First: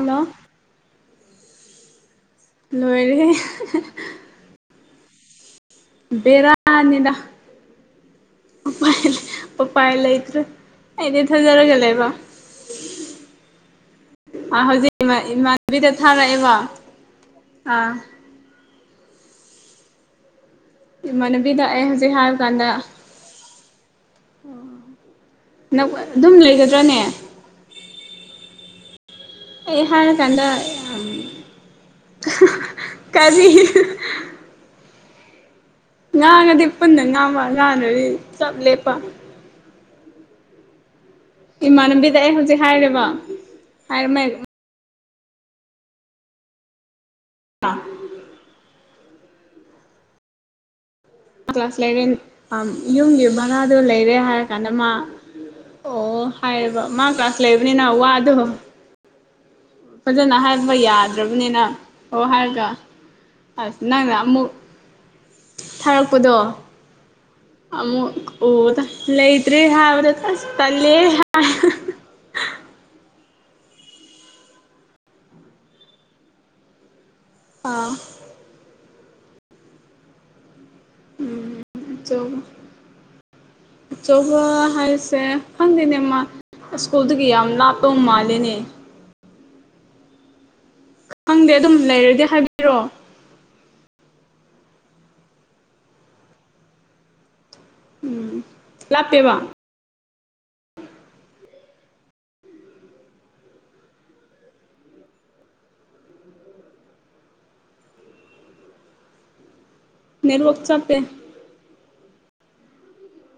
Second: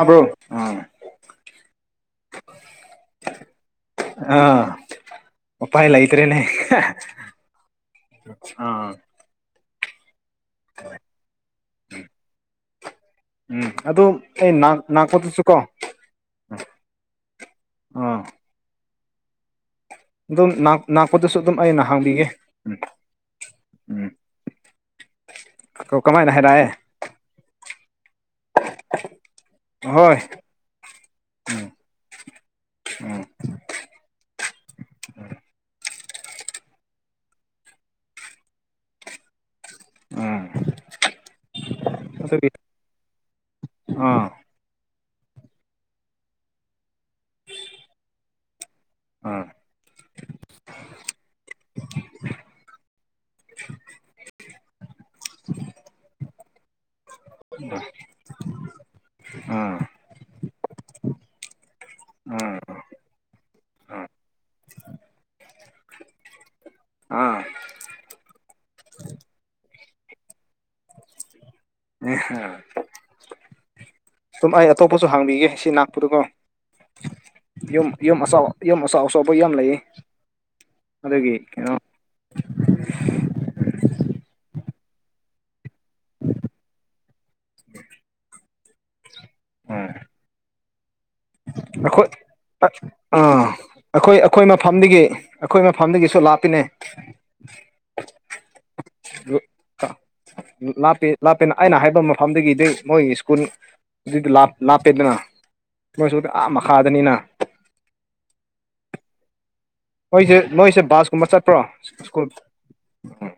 ꯑꯕ꯭ꯔꯣ ꯑ ꯂꯣꯏꯔꯦ ꯑꯥ ꯎꯄꯥꯏ ꯂꯩꯇ꯭ꯔꯦꯅꯦ ꯦꯔꯅꯤꯅ ꯄꯄ ꯑꯥ ꯄꯄ ꯑꯦꯂ ꯏꯇ꯭ꯔꯦ ꯑꯦꯗꯤ ꯊꯣꯏꯖꯔꯦꯒꯂꯦꯕ ꯎꯝ ꯑꯗꯨ ꯑꯩ ꯉꯥꯛꯄꯗꯨꯁꯨ ꯀꯣ ꯊꯥꯔꯛꯑꯦꯕꯣ ꯑꯥ ꯅ ꯀꯗꯁꯨ ꯑꯗꯨ ꯏꯃꯥꯟꯅꯕꯤꯗ ꯑꯩ ꯍꯧꯖꯤꯛ ꯅꯍꯥꯟꯅꯤꯒ ꯍꯥꯏꯕ ꯀꯥꯟꯗ ꯑꯗꯨꯝ ꯂꯩꯒꯗ꯭ꯔꯥꯅꯦ ꯑ ꯑꯩꯍꯥꯟ ꯀꯗ ꯎꯝ ꯎꯝ ꯀꯔꯤ ꯉꯥꯡꯉꯗꯤ ꯄꯨꯟꯅ ꯉꯥꯡꯕ ꯉꯥꯡꯅꯗꯤ ꯆꯞ ꯂꯦꯞꯄ ꯎꯝ ꯏꯃꯥꯟꯅꯕꯤꯗ ꯑꯩ ꯑꯗꯨꯒꯤ ꯍꯧꯖꯤꯛ ꯍꯥꯏꯔꯦꯔꯤꯕ ꯍꯥꯏꯔꯝ ꯑꯥ [unintelligible] ꯎꯝ ꯀ꯭ꯂꯥꯁ ꯂꯦꯚꯦꯟ ꯌꯨꯝꯒꯤ ꯚꯔꯥꯗꯨꯣ ꯂꯩꯔꯦ ꯍꯥꯏꯔ ꯀꯥꯟꯗ ꯃꯥ ꯑꯣ ꯍꯥꯏꯌꯦꯕ ꯃꯥ ꯀ꯭ꯂꯥꯁ ꯂꯩꯕꯅꯤꯅ ꯋꯥ ꯑꯗꯣ ꯑꯥ ꯐꯖꯅ ꯍꯥꯏꯔꯝꯕ ꯌꯥꯗ꯭ꯔꯕꯅꯤꯅ ꯑꯣ ꯑꯥ ꯍꯥꯏꯔꯒ ꯑꯁ ꯅꯪꯅ ꯑꯃꯨꯛ ꯊꯥꯔꯛꯄꯗꯣ ꯑꯥ ꯑꯃꯃꯨ ꯑꯣꯗ ꯂꯩꯇ꯭꯭ꯔꯦ ꯍꯥꯏꯕ꯭ꯔ ꯇꯂꯦ ꯍꯥꯏ ꯎꯝ ꯁꯨꯝ ꯑꯩ ꯑꯇꯣꯞꯄꯁꯨ ꯍꯥꯡꯕꯤꯒꯦ ꯁꯤ ꯂꯥꯛꯄꯗꯨꯀꯣ ꯌꯨꯝ ꯑꯥ ꯌꯨꯝ ꯑꯁꯥꯎ ꯌꯨꯝ ꯑꯁꯥꯎ ꯁꯣꯕ ꯌꯥꯝ ꯂꯩꯌꯦ ꯑꯗꯨꯒꯤ ꯀꯩꯅꯣ ꯑꯆꯧꯕ ꯑꯆꯧꯕ ꯍꯥꯏꯁꯦ ꯐꯪꯗꯦꯅꯦ ꯃꯥ ꯁꯀꯨꯜꯗꯨ ꯀꯌꯥꯅ ꯇꯣ ꯃꯥꯂꯦꯅꯦ ꯍꯣꯏ ꯈꯪꯗꯦ ꯑꯗꯨꯝ ꯣꯏ ꯂꯩꯔꯗꯤ ꯍꯥꯏꯕꯤꯔꯣ ꯑꯥ ꯑꯩꯈꯣꯏ ꯑꯩꯈꯣꯏ ꯃꯐꯝꯗꯒꯤ ꯑꯩꯈꯣꯏ ꯃꯐꯝꯗꯒꯤꯁꯨ ꯂꯥꯞꯄꯤꯅꯦ ꯎꯝ ꯂꯥꯞꯄꯦꯕ ꯂꯥꯞꯄꯦ ꯂꯥꯞꯄꯦꯅ ꯑꯩꯅ ꯍꯥꯏꯕ ꯃꯐꯝꯗꯒꯤꯗꯩ ꯃꯣꯏꯒꯤ ꯁ꯭ꯀꯨꯜ ꯑꯗꯨꯗꯤ ꯂꯥꯞꯄꯦꯗꯅ ꯅꯣꯏꯁꯨ ꯑꯥ ꯃꯈꯥꯗꯅꯤꯅ ꯃꯣꯏꯁꯦ ꯅꯦꯠꯋꯥꯛ ꯅꯣꯏꯁꯦ ꯆꯞꯄꯦ ꯕꯥꯁ ꯀꯨꯝꯕ ꯆꯠꯄ꯭ꯔꯣ ꯁ꯭ꯀꯨꯜ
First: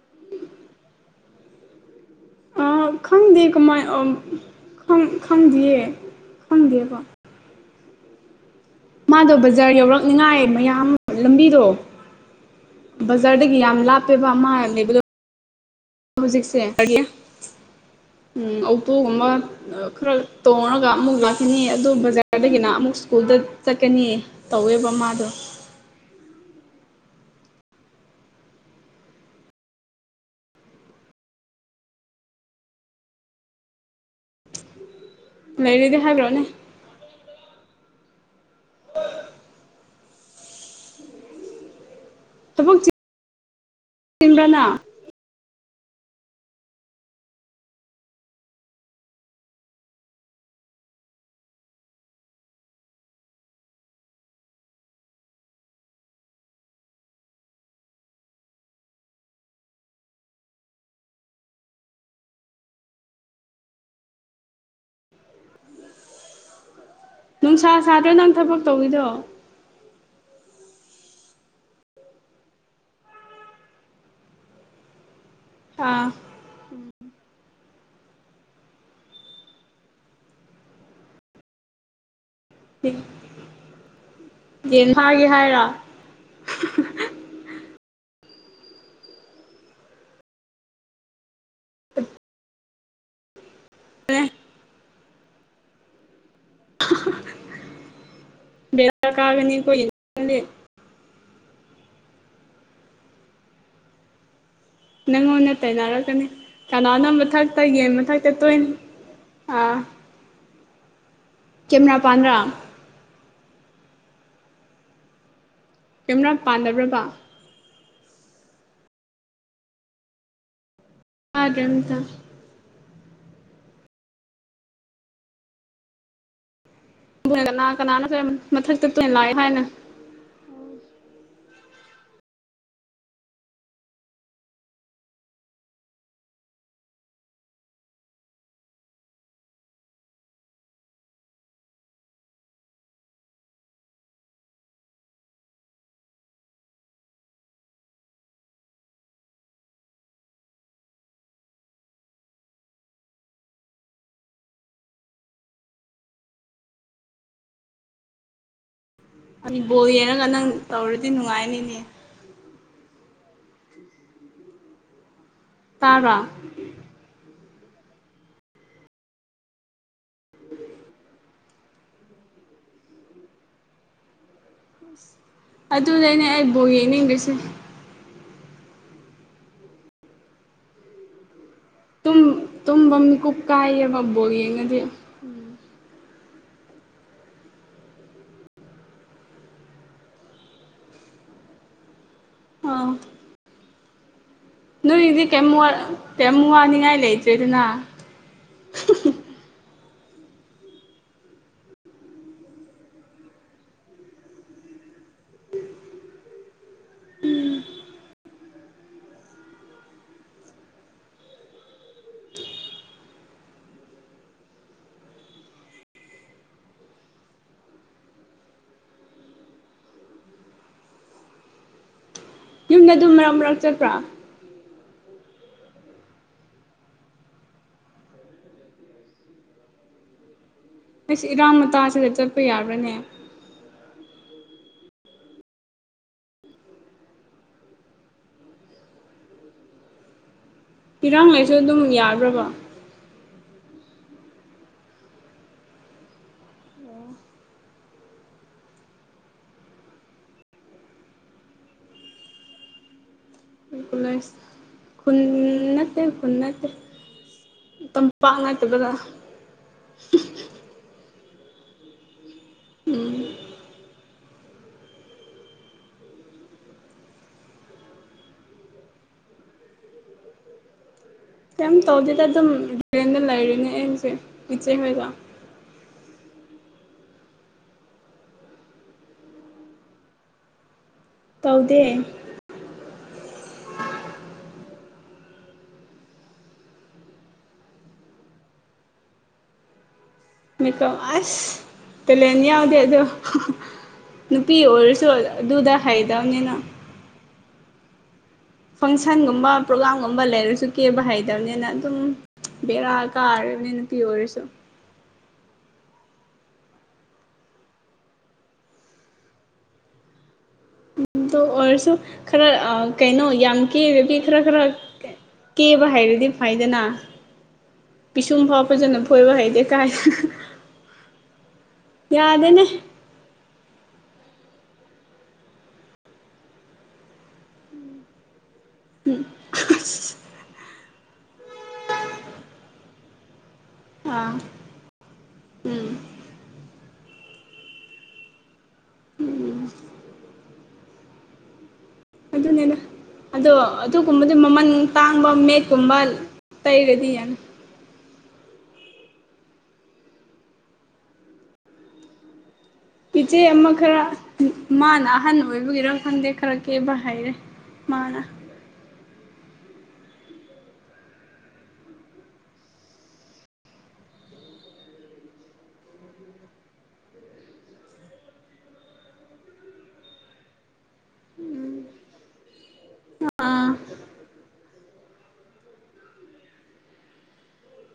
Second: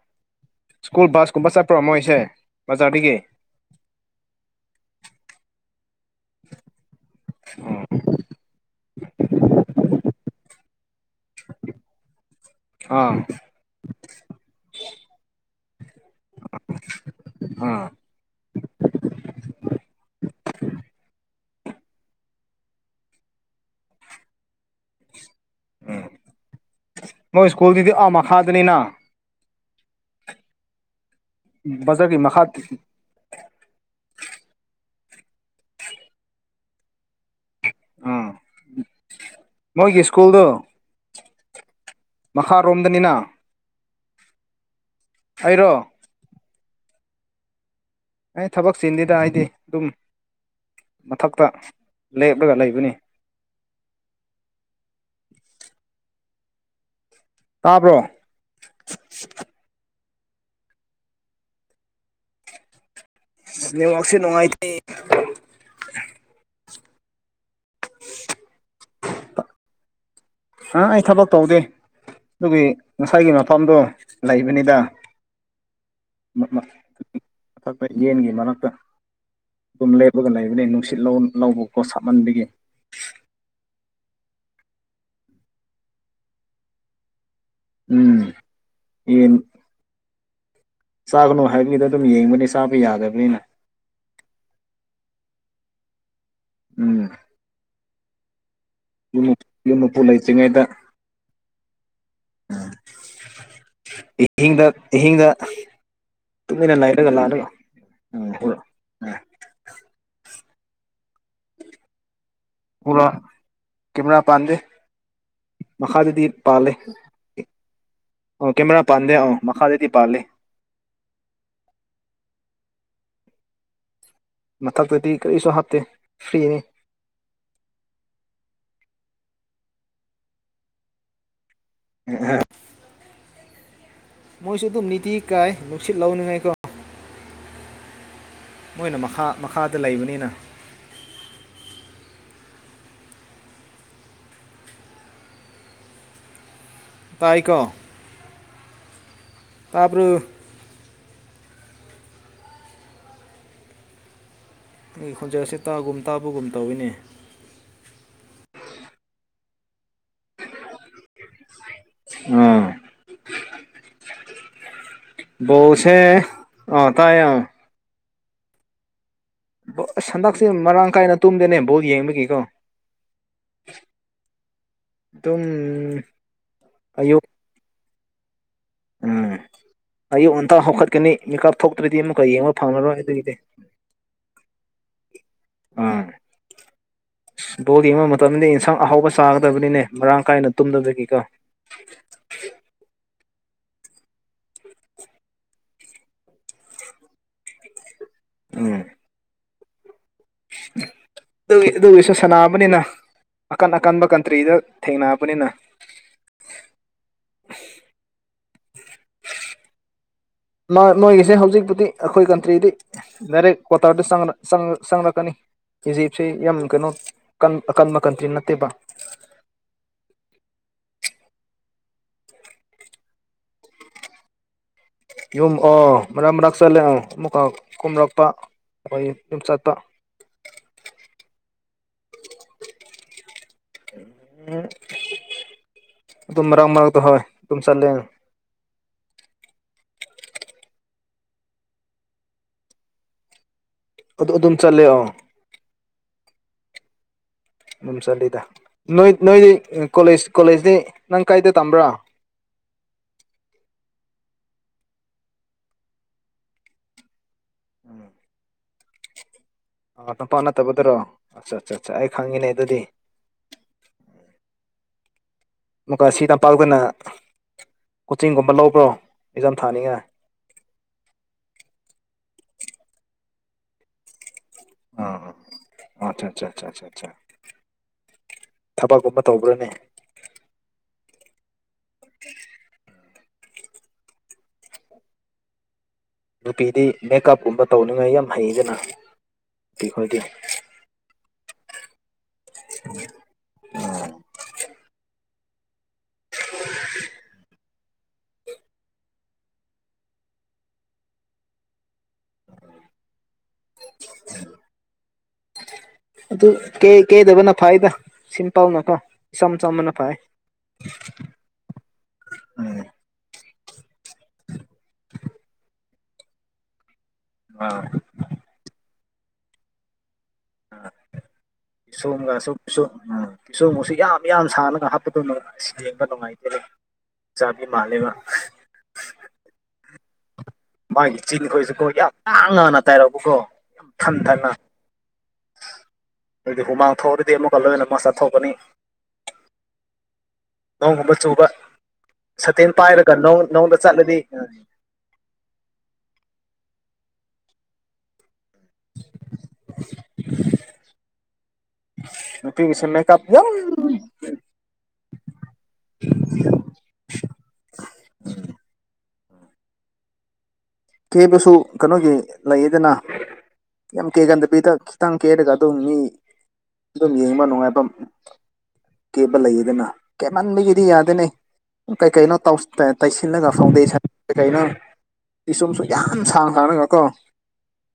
ꯎꯝ ꯁ꯭ꯀꯨꯜ ꯕꯁ ꯀꯨꯝꯕ ꯆꯠꯄ꯭ꯔꯣ ꯃꯣꯏꯁꯦ ꯑ ꯕꯖꯥꯔꯗꯒꯤ ꯈꯪꯗꯦ ꯀꯃꯥꯏꯅ ꯈꯪꯗꯦꯌꯦ ꯈꯪꯗꯦꯀꯣ ꯎ ꯃꯥꯗꯣ ꯕꯖꯥꯔ ꯌꯧꯔꯛꯅꯤꯉꯥꯏ ꯃꯌꯥꯝ ꯂꯝꯕꯤꯗꯣ ꯑꯥ ꯕꯖꯥꯔꯗꯒꯤ ꯌꯥꯝ ꯂꯥꯞꯄꯦꯕ ꯑꯃ ꯂꯩꯕꯗꯣ ꯍꯧꯖꯤꯛꯁꯦ ꯑꯥ ꯎꯝ ꯑꯣꯄꯣꯒꯨꯝꯕ ꯈꯔ ꯇꯣꯡꯉꯒ ꯑꯃꯨꯛ ꯂꯥꯛꯀꯅꯤ ꯑꯗꯨ ꯕꯖꯥꯔꯗꯒꯤꯅ ꯑꯃꯨꯛ ꯁ꯭ꯀꯨꯜꯗ ꯆꯠꯀꯅꯤ ꯇꯧꯋꯦꯕ ꯃꯥꯗꯣ ꯃꯣꯏ ꯁ꯭ꯀꯨꯜꯒꯤꯗꯤ ꯑ ꯃꯈꯥꯗꯅꯤꯅ ꯖꯔꯒꯤ ꯃꯈꯥ ꯂꯩꯔꯤꯗꯤ ꯍꯥꯏꯒ꯭ꯔꯣꯅꯦ ꯑꯥ ꯃꯣꯏꯒꯤ ꯁ꯭ꯀꯨꯜꯗꯨ ꯃꯈꯥꯔꯣꯝꯗꯅꯤꯅ ꯇꯤꯝꯕ꯭ꯔꯥꯅ ꯑꯩꯔꯣ ꯑꯩ ꯊꯕꯛ ꯆꯤꯟꯗꯦꯗ ꯑꯩꯗꯤ ꯑꯗꯨꯝ ꯃꯊꯛꯇ ꯂꯦꯞꯂꯒ ꯂꯩꯕꯅꯤ꯫ ꯇꯥꯕ꯭ꯔꯣ ꯅ꯭ꯋꯦꯔꯥꯛꯁꯦ ꯅꯨꯡꯉꯥꯏꯇꯦ ꯅꯨꯡꯁꯥ ꯁꯥꯗ꯭ꯔ ꯅꯪ ꯊꯕꯛ ꯇꯧꯔꯤꯗꯣ꯫ ꯑꯥ ꯑꯩ ꯊꯕꯛ ꯇꯧꯗꯦ ꯑꯗꯨꯒꯤ ꯉꯁꯥꯏꯒꯤ ꯃꯐꯝꯗꯣ ꯂꯩꯕꯅꯤꯗ꯫ ꯑꯥ ꯃꯊꯛꯇ ꯌꯦꯟꯒꯤ ꯃꯔꯛꯇ꯫ ꯑꯗꯨꯝ ꯂꯦꯞꯄꯒ ꯂꯩꯕꯅꯦ ꯅꯨꯡꯁꯤꯠ ꯂꯧ ꯂꯧꯕꯀꯣ ꯁꯥꯃꯟꯕꯒꯤ꯫ [unintelligible] ꯌꯦꯟ ꯐꯥꯒꯦ ꯍꯥꯏꯔꯣ꯫ ꯎꯝ ꯌꯦꯟ ꯆꯥꯒꯅꯣ ꯍꯥꯏꯕꯤꯗ ꯑꯗꯨꯝ ꯌꯦꯡꯕꯅꯦ ꯆꯥꯕ ꯌꯥꯗꯕꯅꯤꯅ꯫ ꯑꯦ ꯎꯝ ꯕꯦꯔ ꯌꯨꯝ ꯀꯥꯒꯅꯤꯀꯣ ꯌꯨꯝ ꯏ ꯃꯄꯨ ꯕꯟꯅꯤ꯫ ꯂꯩꯇ꯭ꯔꯤꯉꯩꯗ ꯏꯍꯤꯡꯗ ꯅꯪꯉꯣꯟꯅ ꯇꯩꯅꯩꯅꯔꯛꯀꯅꯤ ꯀꯅꯥꯅ ꯂꯩꯔꯒ ꯂꯥꯛꯂꯒ ꯃꯊꯛꯇ ꯌꯦꯟ ꯃꯊꯛꯇ ꯇꯣꯏꯅ ꯑꯥ ꯀꯦꯃꯦꯔꯥ ꯄꯥꯟꯗ꯭ꯔꯥ ꯥ ꯀꯦꯃꯦꯔꯥ ꯄꯥꯟꯗꯦ ꯃꯈꯥꯗꯗꯤ ꯀꯦꯃꯦꯔꯥ ꯄꯥꯜꯂꯦ꯫ ꯄꯥꯟꯗꯕ꯭ꯔꯕ ꯑꯣ ꯀꯦꯃꯦꯔꯥ ꯄꯥꯟꯗꯦ ꯑ ꯃꯈꯥꯗꯗꯤ ꯄꯥꯜꯂꯦ꯫ [unintelligible] ꯃꯊꯛꯇꯗꯤ ꯀꯔꯤꯁꯨ ꯍꯥꯞꯇꯦ ꯐ꯭ꯔꯤꯅꯤ ꯀꯅꯥ ꯀꯅꯥꯅꯣ ꯁꯦ ꯃꯊꯛꯇ ꯇꯣꯏ ꯂꯥꯛꯑꯦ ꯍꯥꯏꯅꯦ ꯃꯣꯏꯁꯨ ꯑꯗꯨꯝ ꯅꯤꯇꯤ ꯀꯥꯏ ꯅꯨꯡꯁꯤꯠ ꯂꯥꯎꯅꯤꯉꯥꯏꯀꯣ ꯃꯣꯏꯅ ꯃꯈꯥ ꯃꯈꯥꯗ ꯂꯩꯕꯅꯤꯅ ꯇꯏꯀꯣ ꯇꯕ꯭ꯔꯣ ꯑꯩꯒꯤ ꯈꯣꯟꯖꯦꯜꯁꯦ ꯇꯥꯒꯨꯝ ꯇꯥꯕꯒꯨꯝ ꯇꯧꯏꯅꯦ ꯑꯥ ꯕꯣꯜ ꯌꯦꯡꯉꯒ ꯅꯪ ꯇꯧꯔꯗꯤ ꯅꯨꯡꯉꯥꯏꯅꯤꯅꯦ ꯎꯝ ꯕꯣꯜꯁꯦ ꯇꯥꯕ꯭ꯔꯥ ꯑꯥ ꯇꯥꯏ ꯑꯥ ꯑꯁ ꯍꯟꯗꯛꯁꯦ ꯃꯔꯥꯡ ꯀꯥꯏꯅ ꯇꯨꯝꯗꯦꯅꯦ ꯕꯣꯜ ꯌꯦꯡꯕꯒꯤꯀꯣ ꯑꯗꯨꯝ ꯑꯗꯨꯗꯅꯦ ꯑꯩ ꯕꯣꯜ ꯑꯌꯨꯛ ꯌꯦꯡꯅꯤꯡꯗ꯭ꯔꯤꯁꯦ ꯎꯝ ꯑꯌꯨꯛ ꯉꯟꯇ ꯍꯧꯈꯠꯀꯅꯤ ꯃꯤꯀꯞ ꯊꯣꯛꯇ꯭ꯔꯗꯤ ꯇꯨꯝ ꯑꯃꯨꯛꯀ ꯌꯦꯡꯕ ꯇꯨꯝꯕ ꯐꯪꯉꯔꯣꯏ ꯑꯗꯨꯒꯤꯗꯤ ꯃꯤꯀꯨꯞ ꯀꯥꯏꯌꯦꯕ ꯕꯣꯜ ꯌꯦꯡꯉꯗꯤ ꯑꯥ ꯕꯣꯜ ꯌꯦꯡꯕ ꯃꯇꯝꯗꯤ ꯏꯟꯁꯥꯡ ꯑꯍꯥꯎꯕ ꯆꯥꯒꯗꯕꯅꯤꯅꯦ ꯃꯔꯥꯡ ꯀꯥꯏꯅ ꯇꯨꯝꯗꯕꯗꯒꯤꯀꯣ ꯑꯥ ꯅꯣꯏꯒꯤꯗꯤ ꯀꯩꯝ ꯋꯥ ꯀꯩꯝ ꯋꯥꯅꯤꯡꯉꯥꯏ ꯂꯩꯇ꯭ꯔꯦꯗꯅ ꯎꯝ ꯑꯗꯨꯏ ꯑꯗꯨꯒꯤꯁꯨ ꯁꯅꯥꯕꯅꯤꯅ ꯑꯀꯟ ꯑꯀꯟꯕ ꯀꯟꯇ꯭ꯔꯤꯗ ꯊꯦꯡꯅꯕꯅꯤꯅ ꯅꯥ ꯅꯣꯏꯒꯤꯁꯦ ꯍꯧꯖꯤꯛꯄꯨꯗꯤ ꯑꯈꯣꯏ ꯀꯟꯇ꯭ꯔꯤꯗꯤ ꯗꯥꯏꯔꯦꯛ ꯀ꯭ꯋꯥꯇꯔꯗ ꯆꯪꯔ ꯆꯪ ꯆꯪꯔꯛꯀꯅꯤ ꯏꯖꯤꯞꯁꯦ ꯌꯥꯝ ꯀꯩꯅꯣ ꯀꯟ ꯑꯀꯟꯕ ꯀꯟꯇ꯭ꯔꯤ ꯅꯠꯇꯦꯕ ꯌꯨꯝꯗ ꯑꯗꯨꯝ ꯃꯔꯛ ꯃꯔꯛ ꯆꯠꯄ꯭ꯔꯥ ꯌꯨꯝ ꯑꯣ ꯃꯔꯛ ꯃꯔꯛ ꯆꯠꯂꯦ ꯑꯥ ꯑꯃꯨꯛꯀꯥ ꯀꯨꯝꯂꯛꯄ ꯑꯈꯣꯏ ꯌꯨꯝ ꯆꯠꯄ [unintelligible] ꯏꯁ ꯏꯔꯥꯡ ꯃꯇꯥꯁꯤꯒ ꯆꯠꯄ ꯌꯥꯕ꯭ꯔꯥꯅꯦ ꯑꯗꯨꯝ ꯃꯔꯛ ꯃꯔꯛꯇ ꯍꯣꯏ ꯇꯨꯝ ꯆꯠꯂꯦꯅꯦ ꯏꯔꯥꯡꯉ ꯂꯩꯁꯨ ꯑꯗꯨꯝ ꯌꯥꯕ꯭ꯔꯕ ꯑꯗꯨ ꯑꯗꯨꯝ ꯆꯠꯂꯦ ꯑꯣ ꯎꯝ ꯆꯠꯂꯤꯗ ꯅꯣꯏ ꯅꯣꯏꯗꯤ ꯀꯣꯂꯦꯖ ꯀꯣꯂꯦꯖꯇꯤ ꯅꯪ ꯀꯥꯏꯗ ꯇꯝꯕ꯭ꯔꯣ ꯀꯣꯂꯦꯖ ꯈ ꯈꯨꯟ ꯅꯠꯇꯦ ꯈꯨꯟ ꯅꯠꯇꯦ ꯇꯝꯄꯥꯛ [unintelligible] ꯑꯥ ꯇꯝꯄꯥ ꯅꯠꯇꯕꯗꯔꯣ ꯑꯆꯥ ꯑꯠꯆꯥ ꯑꯆꯥ ꯑꯩ ꯈꯪꯉꯤꯅꯦ ꯑꯗꯨꯗꯤ ꯑꯃꯨꯀꯥ ꯁꯤꯗ ꯄꯥꯎꯒꯅ ꯀꯣꯆꯤꯡꯒꯨꯝꯕ ꯂꯧꯕ꯭ꯔꯣ ꯑꯦꯛꯖꯥꯝ ꯊꯥꯅꯤꯡꯉꯥꯏ ꯀꯩꯝ ꯇꯧꯗꯦꯗ ꯑꯗꯨꯝ ꯔꯦꯟꯗ ꯂꯩꯔꯤꯅꯦ ꯑꯩꯁꯦ ꯏꯆꯦ ꯍꯣꯏꯒ ꯑꯥ ꯑꯆꯥ ꯑꯆꯥ ꯊꯕꯛꯀꯨꯝꯕ ꯇꯧꯕ꯭ꯔꯅꯦ ꯇꯧꯗꯦ [unintelligible] ꯅꯨꯄꯤꯗꯤ ꯃꯦꯀꯞꯀꯨꯝꯕ ꯇꯧꯅꯤꯡꯉꯥꯏ ꯌꯥꯝ ꯍꯩꯗꯅ ꯅꯨꯄꯤ ꯈꯣꯏꯗꯤ ꯃꯦꯀꯞ ꯑꯁ ꯇꯦꯂꯦꯟ ꯌꯥꯎꯗꯦ ꯑꯗꯣ ꯅꯨꯄꯤ ꯑꯣꯏꯔꯁꯨ ꯑꯗꯨꯗꯨꯥ ꯍꯧꯇꯥꯝꯅꯤꯅ ꯐꯪꯁꯟꯒꯨꯝꯕ ꯄ꯭ꯔꯣꯒꯥꯝꯒꯨꯝꯕ ꯂꯩꯔꯁꯨ ꯀꯦꯕ ꯍꯩꯇꯕꯅꯤꯅ ꯑꯗꯨꯝ ꯕꯦꯔꯥ ꯀꯥꯔꯤꯝꯅꯦ ꯅꯨꯄꯤ ꯑꯣꯏꯔꯁꯨ [unintelligible] ꯑꯗꯨ ꯀꯦ ꯀꯦꯗꯕꯅ ꯐꯥꯏꯗ ꯁꯤꯝꯄꯜꯅꯀꯣ ꯏꯆꯝ ꯆꯝꯕꯅ ꯐꯩ ꯑꯗꯨ ꯑꯣꯏꯔꯁꯨ ꯈꯔ ꯎꯝ ꯀꯩꯅꯣ ꯌꯥꯝ ꯀꯦꯗꯕꯤ ꯈꯔ ꯈꯔ ꯀꯦꯕ ꯍꯥꯏꯔꯗꯤ ꯐꯥꯏꯗꯅ ꯑꯥꯎ ꯄꯤꯁꯨꯝ ꯐꯥꯎ ꯐꯖꯅ ꯐꯣꯏꯕ ꯍꯥꯏꯩꯗꯦ ꯀꯥꯏ ꯑ ꯁꯣꯝꯒ ꯁ ꯌꯥꯗꯦꯅꯦ ꯁ ꯎꯝ ꯄꯤꯁꯣ ꯃꯨꯛꯁꯨ ꯌꯥꯝ ꯌꯥꯝ ꯁꯥꯟꯅꯒ ꯍꯥꯞꯄꯗꯣ ꯌꯦꯦꯡꯕ ꯅꯨꯡꯉꯥꯏꯇꯦ ꯆꯕꯤ ꯃꯥꯂꯦꯕ ꯎꯝ ꯃꯥꯒꯤ ꯆꯤꯟꯈꯣꯏꯁꯨ ꯀꯣ ꯌꯥꯝ ꯇꯥꯡ ꯅꯥꯅ ꯇꯥꯏꯔꯛꯎꯀꯣ ꯑꯥ ꯎꯝ ꯑꯗꯨꯗꯤ ꯍꯨꯃꯥꯡ ꯊꯣꯛꯑꯔꯗꯤ ꯑꯃꯨꯛꯀ ꯂꯣꯏꯅꯃꯛꯨꯛ ꯆꯠꯊꯣꯛꯀꯅꯤ ꯅꯣꯡꯒꯨꯝꯕ ꯆꯨꯕ ꯁꯇꯦꯟ ꯑꯗꯨꯅꯤꯗ ꯄꯥꯏꯔꯒ ꯅꯣꯡꯗ ꯆꯠꯂꯗꯤ ꯑꯇꯥꯡꯕ ꯃꯦꯠꯀꯨꯝꯕ ꯇꯩꯔꯗꯤ ꯌꯥꯝ ꯇꯁꯅ ꯏꯆꯦ ꯑꯃ ꯀꯄꯂꯝꯂꯝ ꯈꯔ ꯃꯥꯅ ꯑꯍꯟ ꯑꯣꯏꯕꯒꯤꯔ ꯈꯪꯗꯦ ꯈꯔꯛ ꯀꯦꯕ ꯍꯥꯏꯔꯦ ꯃꯥꯅ ꯀꯦꯕꯁꯨ ꯀꯩꯅꯣꯒꯤ ꯂꯩꯌꯦꯗꯅ ꯌꯥꯝ ꯀꯦꯀꯟꯗꯕꯤꯗ ꯈꯤꯇꯪ ꯀꯦꯔꯒ ꯑꯗꯨꯝ ꯃꯤ ꯑꯗꯨꯝ ꯌꯦꯡꯕ ꯅꯨꯡꯉꯥꯏꯐꯝ ꯀꯦꯕ ꯂꯩꯌꯦꯗꯅ ꯀꯦꯞꯃꯟꯕꯒꯤꯗꯤ ꯌꯥꯗꯦꯅꯦ ꯀꯩꯀꯩꯅꯣ ꯇꯩꯁꯤꯜꯂꯒ ꯑꯥ ꯐꯥꯎꯟꯗꯦꯁꯟ ꯀꯩꯀꯩꯅꯣ ꯑꯩ ꯁꯨꯝꯁꯨ ꯌꯥꯝ ꯁꯥꯡꯅ ꯁꯥꯡꯅꯒ ꯀꯣ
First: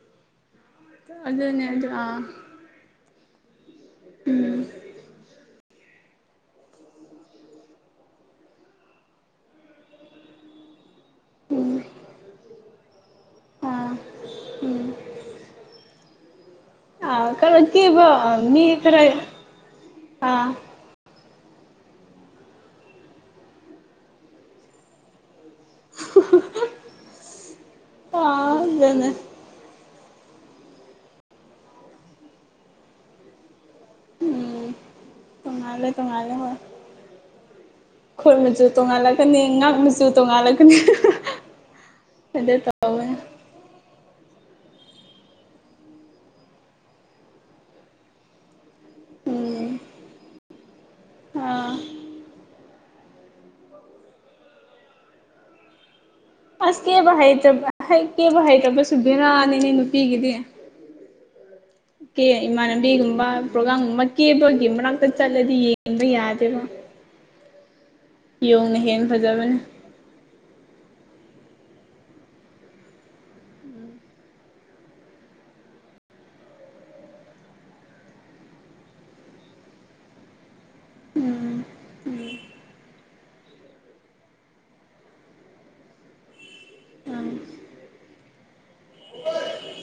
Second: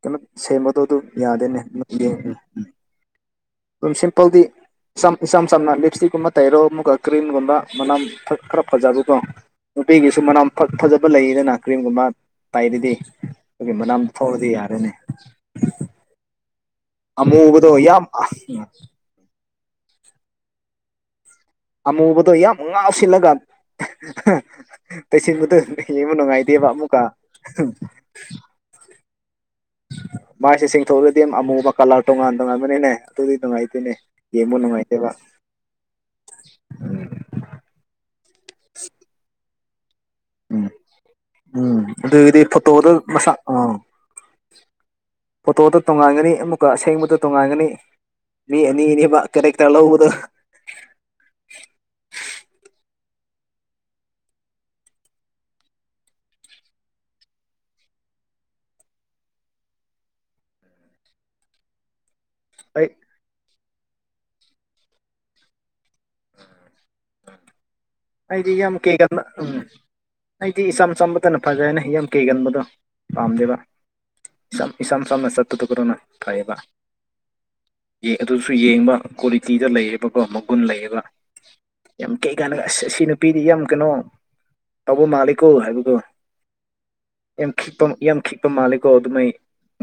ꯀꯩꯅꯣ ꯁꯦꯝꯕꯗꯣ ꯑꯗꯨ ꯌꯥꯗꯦꯅꯦ ꯑꯗꯨꯅꯦ ꯑꯗꯨ ꯑꯗꯨꯪ ꯌꯦꯡ ꯑꯥ ꯑꯗꯨꯝ ꯁꯤꯝꯄꯜꯗꯤ ꯎꯝ ꯏꯁꯝ ꯏꯁꯝ ꯁꯝꯅ ꯂꯤꯞ ꯏꯁꯇꯤꯛꯀꯨꯝꯕ ꯇꯩꯔꯣ ꯑꯃꯨꯛꯈꯛ ꯀ꯭ꯔꯤꯝꯒꯨꯝꯕ ꯃꯅꯝ ꯈꯔ ꯐꯖꯕꯀꯣ ꯅꯨꯄꯤꯒꯤꯁꯨ ꯃꯅꯝ ꯐꯖꯕ ꯂꯩꯌꯦꯗꯅ ꯎꯝ ꯀ꯭ꯔꯤꯝꯒꯨꯝꯕ ꯇꯥꯏꯔꯗꯤ ꯑꯗꯨꯈꯒꯤ ꯑꯥ ꯃꯅꯥꯝ ꯐꯔꯗꯤ ꯎꯝ ꯌꯥꯔꯅꯤ ꯑ ꯀꯔꯣ ꯑꯃꯨꯕꯗꯣ ꯌꯥꯝ ꯀꯕ ꯃꯤ ꯈꯔ ꯑ ꯑꯃꯨꯕꯗꯣ ꯌꯥꯝ ꯉꯥꯎꯁꯤꯜꯂꯒ ꯇꯩꯁꯟꯕꯗ ꯌꯦꯡꯕ ꯅꯨꯡꯉꯥꯏꯇꯦꯕ ꯑꯃꯨꯛꯀ ꯑ ꯑꯗꯨꯅꯦ ꯃꯥꯏꯁꯦ ꯆꯦꯡꯊꯣꯛꯑꯗꯤ ꯑꯃꯨꯕ ꯀꯥꯂꯥ꯭ꫪ ꯇꯣꯉꯥꯟ ꯇꯣꯉꯥꯟꯕꯅꯤꯅꯦ ꯑꯗꯨꯗꯤ ꯅꯨꯡꯉꯥꯏꯇꯦꯅꯦ ꯌꯦꯡꯕ ꯎꯝ ꯅꯨꯡꯉꯥꯏꯇꯦꯕ ꯇꯣꯡꯉꯥꯜꯂꯦ ꯇꯣꯡꯉꯥꯜꯂꯦ ꯍꯣꯏ ꯈꯨꯠ ꯃꯆꯨ ꯇꯣꯡꯉꯥꯜꯂꯛꯀꯅꯤ ꯉꯥꯛ ꯃ ꯎꯝ ꯎꯝ ꯑꯗꯨꯗꯤ ꯑꯗꯨ ꯐꯣꯇꯣꯗ ꯇꯧꯕꯅꯦ ꯃꯁꯛ ꯎꯝ ꯐꯣꯇꯣꯗ ꯇꯣꯉꯥꯟꯒꯅꯤ ꯑꯃꯨꯛꯀ ꯑꯁꯦꯡꯕꯗ ꯇꯣꯉꯥꯟꯒꯅꯤ ꯃꯤ ꯑꯅꯤ ꯅꯦꯕ ꯎꯝ ꯀꯦꯔꯦꯛꯇꯔ ꯂꯧꯕꯗꯣ ꯑꯥ ꯑꯁ ꯀꯦꯕ ꯍꯩꯇꯕ ꯍꯩ ꯀꯦꯕ ꯍꯩꯇꯕꯁꯨꯕꯦꯔꯥ ꯅꯦꯑꯦ ꯅꯨꯄꯤꯒꯤꯗꯤ [inaudible] ꯀꯦ ꯑꯩ ꯏꯃꯥꯟꯅꯕꯤꯒꯨꯝꯕ ꯄ꯭ꯔꯣꯒꯥꯝꯒꯨꯝꯕ ꯀꯦꯕꯒꯤ ꯃꫪꯛꯇ ꯆꯠꯂꯗꯤ ꯌꯦꯡꯕ ꯌꯥꯗꯦꯕ ꯑꯩꯗꯤ ꯌꯥꯝ ꯌꯣꯡꯅ ꯍꯦꯟꯅ ꯀꯦꯒꯟꯕ ꯎꯝ ꯐꯖꯕꯅꯦ ꯑꯩꯗꯤ ꯏꯆꯝ ꯆꯝꯕꯇꯅ ꯐꯖꯥꯅꯦ ꯌꯥꯝ ꯀꯩꯒꯟꯕꯗꯣ ꯄꯥꯝꯗꯦꯕ ꯏꯁꯝ ꯏꯁꯥꯝ ꯁꯝꯅ ꯆꯠꯐꯗꯨ ꯑꯗꯨꯅ ꯐꯩꯌꯦꯕ ꯑꯗꯨꯁꯨ ꯌꯦꯡꯕ ꯀ꯭ꯋꯥꯂꯤꯇꯤꯗ ꯂꯩꯔꯕꯀꯣ ꯃꯒꯨꯟ ꯂꯩꯌꯦꯕ ꯎꯝ ꯌꯥꯝ ꯀꯩ ꯀꯥꯟꯅ ꯑꯁ ꯑꯁꯤ ꯅꯨꯄꯤꯗꯤ ꯌꯥꯝ ꯀꯅꯣ ꯇꯧꯕ ꯃꯥꯜꯂꯤꯀꯣ ꯍꯥꯏꯕꯀꯣ ꯎꯝ ꯌꯥꯝ ꯈꯤꯛꯄ ꯌꯥꯝ ꯈꯤꯛꯄ ꯃꯥꯜꯂꯤꯀꯣ ꯑꯗꯨꯃꯥꯏ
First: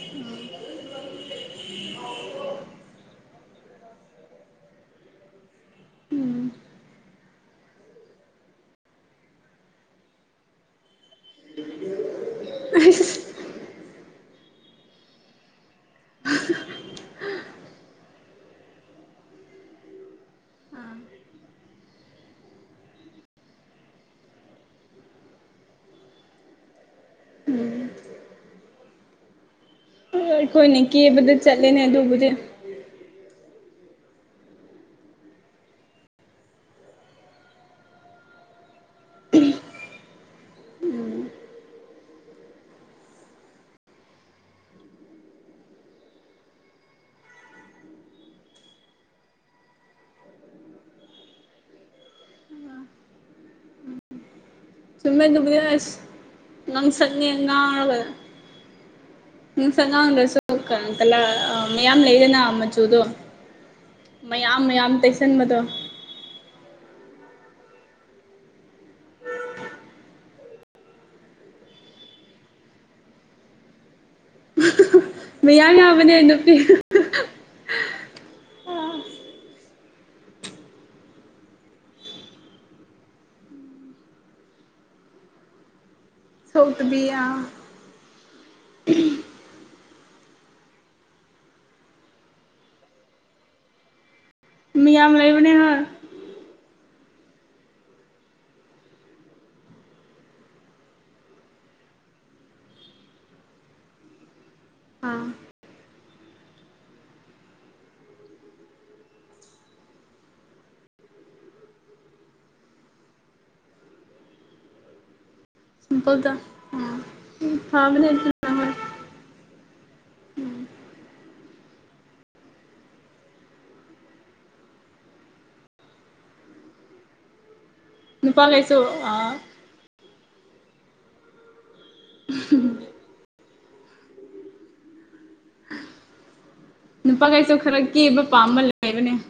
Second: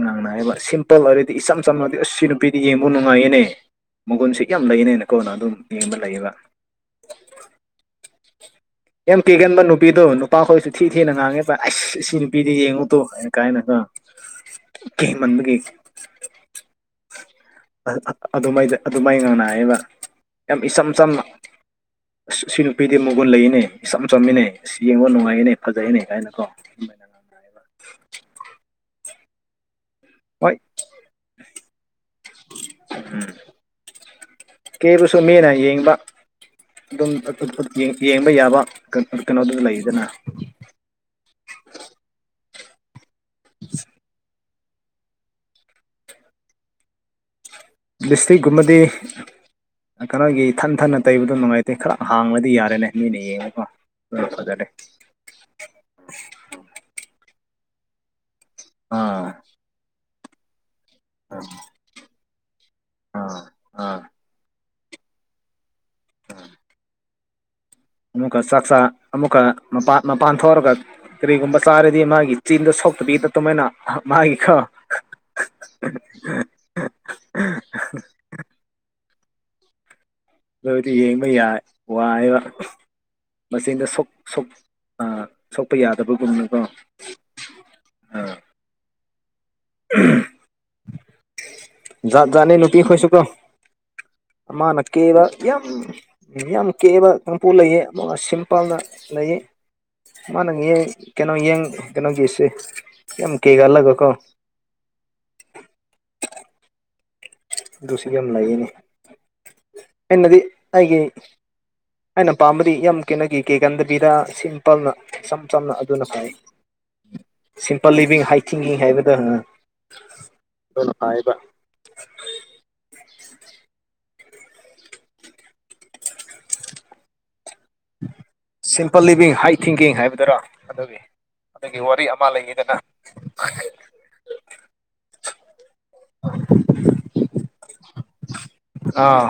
ꯉꯥꯡꯅꯏꯕ ꯁꯤꯝꯄꯜ ꯑꯣꯏꯔꯗꯤ ꯏꯆꯝ ꯆꯝꯃꯗꯤ ꯑꯁ ꯁꯤ ꯅꯨꯄꯤꯗꯤ ꯌꯦꯡꯕ ꯅꯨꯡꯉꯥꯏꯌꯦꯅꯦ ꯃꯪꯒꯨꯟ ꯁꯤ ꯌꯥꯝ ꯂꯩꯅꯦꯅꯀꯣꯅ ꯑꯗꯨꯝ ꯌꯦꯡꯕ ꯂꯩꯌꯦꯕ [inaudible] ꯌꯥꯝ ꯀꯦꯒꯟꯕ ꯅꯨꯄꯤꯗꯣ ꯅꯨꯄꯥꯈꯣꯏꯁꯨ ꯊꯤ ꯊꯤꯅ ꯉꯥꯡꯉꯦꯕ ꯑꯁ ꯁꯤ ꯅꯨꯄꯤꯗꯤ ꯌꯦꯡꯉꯣꯇꯨ ꯀꯥꯏꯅ ꯀꯣ ꯀꯩ ꯃꯟꯕꯒꯤ ꯑꯗꯨꯃꯥꯏꯗ ꯑꯗꯨꯃꯥꯏ ꯉꯥꯡꯅꯩꯌꯦꯕ ꯌꯥꯝ ꯏ ꯁꯝ ꯆꯝꯅ ꯑꯁ ꯁꯤ ꯅꯨ ꯅꯨꯄꯤꯗꯤ ꯃꯒꯨꯟ ꯂꯩꯌꯦꯅꯦ ꯏꯆꯝ ꯆꯝꯃꯤꯅꯦ ꯑꯁ ꯌꯦꯡꯕ ꯅꯨꯡꯉꯥꯏꯌꯦꯅꯦ ꯐꯖꯩꯅꯦ ꯀꯥꯏꯅꯀꯣ ꯍꯣꯏ ꯑꯩꯈꯣꯏꯅ ꯀꯦꯕꯗ ꯆꯠꯂꯦꯅꯦ ꯑꯗꯨꯕꯨꯗꯤ ꯎꯝ ꯀꯦꯕꯁꯨ ꯃꯤꯅ ꯌꯦꯡꯕ ꯑꯗꯨꯝ ꯌꯦꯡꯕ ꯌꯥꯕ ꯀꯩꯅꯣꯗꯨ ꯂꯩꯗꯅ ꯎꯝ [inaudible] ꯂꯤꯁꯇꯤꯛꯒꯨꯝꯃꯗꯤ ꯀꯅꯒꯤ ꯊꯟ ꯊꯟꯅ ꯇꯩꯕꯗꯣ ꯅꯨꯡꯉꯥꯏꯇꯦ ꯈꯔ ꯍꯥꯡꯂꯗꯤ ꯌꯥꯔꯦꯅꯦ ꯃꯤꯅ ꯌꯦꯡꯕꯀꯣ ꯎꯝ ꯐꯖꯔꯦ ꯆꯨꯝꯃꯦ ꯑꯗꯨꯕꯤꯗ ꯑꯁ ꯉꯥꯡꯁꯛꯅꯦ ꯉꯥꯡꯔꯒ ꯑꯥ ꯉꯥꯡꯁꯛ ꯉꯥꯡꯗ꯭ꯔꯁꯨ ꯀꯂꯥ ꯃꯌꯥꯝ ꯂꯩꯌꯦꯅ ꯃꯆꯨꯗꯣ ꯑꯥ ꯑꯥ ꯃꯌꯥꯝ ꯃꯌꯥꯝ ꯇꯩꯁꯟꯕꯗꯣ ꯑ ꯑꯃꯨꯛꯀ ꯆꯥꯛꯆꯥ ꯑꯃꯨꯛꯀ ꯃꯥꯄꯥꯟ ꯃꯄꯥꯟ ꯊꯣꯔꯒ ꯀꯔꯤꯒꯨꯝꯕ ꯆꯥꯔꯗꯤ ꯃꯥꯒꯤ ꯆꯤꯟꯗꯣ ꯁꯣꯛꯇꯕꯤꯗ ꯇꯨꯃꯥꯏꯅ ꯃꯥꯒꯤꯀꯣ ꯃꯌꯥꯝ ꯌꯥꯎꯕꯅꯦ ꯅꯨꯄꯤ ꯑꯗꯣꯏꯗꯤ ꯌꯦꯡꯕ ꯌꯥꯏ ꯋꯥꯏꯕ ꯃꯆꯤꯟꯗ ꯁꯣꯛ ꯁꯣꯛ ꯑꯥ ꯁꯣꯛꯄ ꯌꯥꯗꯕꯒꯨꯝꯅꯀꯣ ꯁꯣꯛꯇꯕꯤ ꯑꯥ ꯥꯑꯨꯝ ꯖꯥꯛ ꯖꯥꯠꯅꯦ ꯅꯨꯄꯤꯈꯣꯏꯁꯨ ꯀꯣ ꯑꯃꯥꯅ ꯃꯌꯥꯝ ꯀꯦꯕ ꯂꯩꯕꯅꯦ ꯌꯝ ꯍꯣꯏ ꯌꯥꯝ ꯀꯦꯕ ꯀꯥꯡꯄꯨ ꯂꯩꯌꯦ ꯑꯃꯨꯛꯒ ꯁꯤꯝꯄꯜꯗ ꯂꯩꯌꯦ ꯃꯥꯅ ꯉꯦ ꯀꯩꯅꯣꯌꯦꯡ ꯀꯩꯅꯣꯒꯤꯁꯦ ꯌꯥꯝ ꯀꯩꯒꯜꯂꯒꯀꯣ [inaudible] ꯑꯥ ꯂꯨꯁꯤꯒꯤ ꯌꯥꯝ ꯂꯩꯌꯦꯅꯤ ꯑꯦꯟꯅꯗꯤ ꯑꯩꯒꯤ ꯑꯩꯅ ꯄꯥꯝꯕꯗꯤ ꯌꯥꯝ ꯀꯦꯅꯈꯤ ꯀꯦꯀꯟꯗꯕꯤꯗ ꯁꯤꯝꯄꯜꯅꯝ ꯆꯝꯅ ꯑꯗꯨꯅ ꯈ ꯁꯤꯝꯄꯜꯗ ꯑꯥ ꯁꯤꯝꯄꯜ ꯐꯕꯅꯦ ꯂꯤꯚꯡ ꯍꯥꯏ ꯑꯗꯨꯅ ꯍꯣꯏ ꯊꯤꯡꯀꯤꯡ ꯍꯥꯏꯕꯗ ꯑꯣ ꯍꯕ [inaudible] ꯅꯨꯄꯥꯈꯩꯁꯨ ꯁꯤꯝꯄꯜ ꯂꯤꯚꯡ ꯍ ꯊꯤꯡꯀꯤꯡ ꯍꯥꯏꯕꯗꯨꯔꯣ ꯑꯗꯨꯒꯤ ꯑꯗꯨꯒꯤ ꯋꯥꯔꯤ ꯑꯃ ꯂꯩꯒꯤꯗꯅ ꯑ ꯅꯨꯄꯥ ꯀꯩꯁꯨ ꯈꯔ ꯀꯦꯕ ꯄꯥꯝꯕꯃ ꯂꯩ ꯑꯥ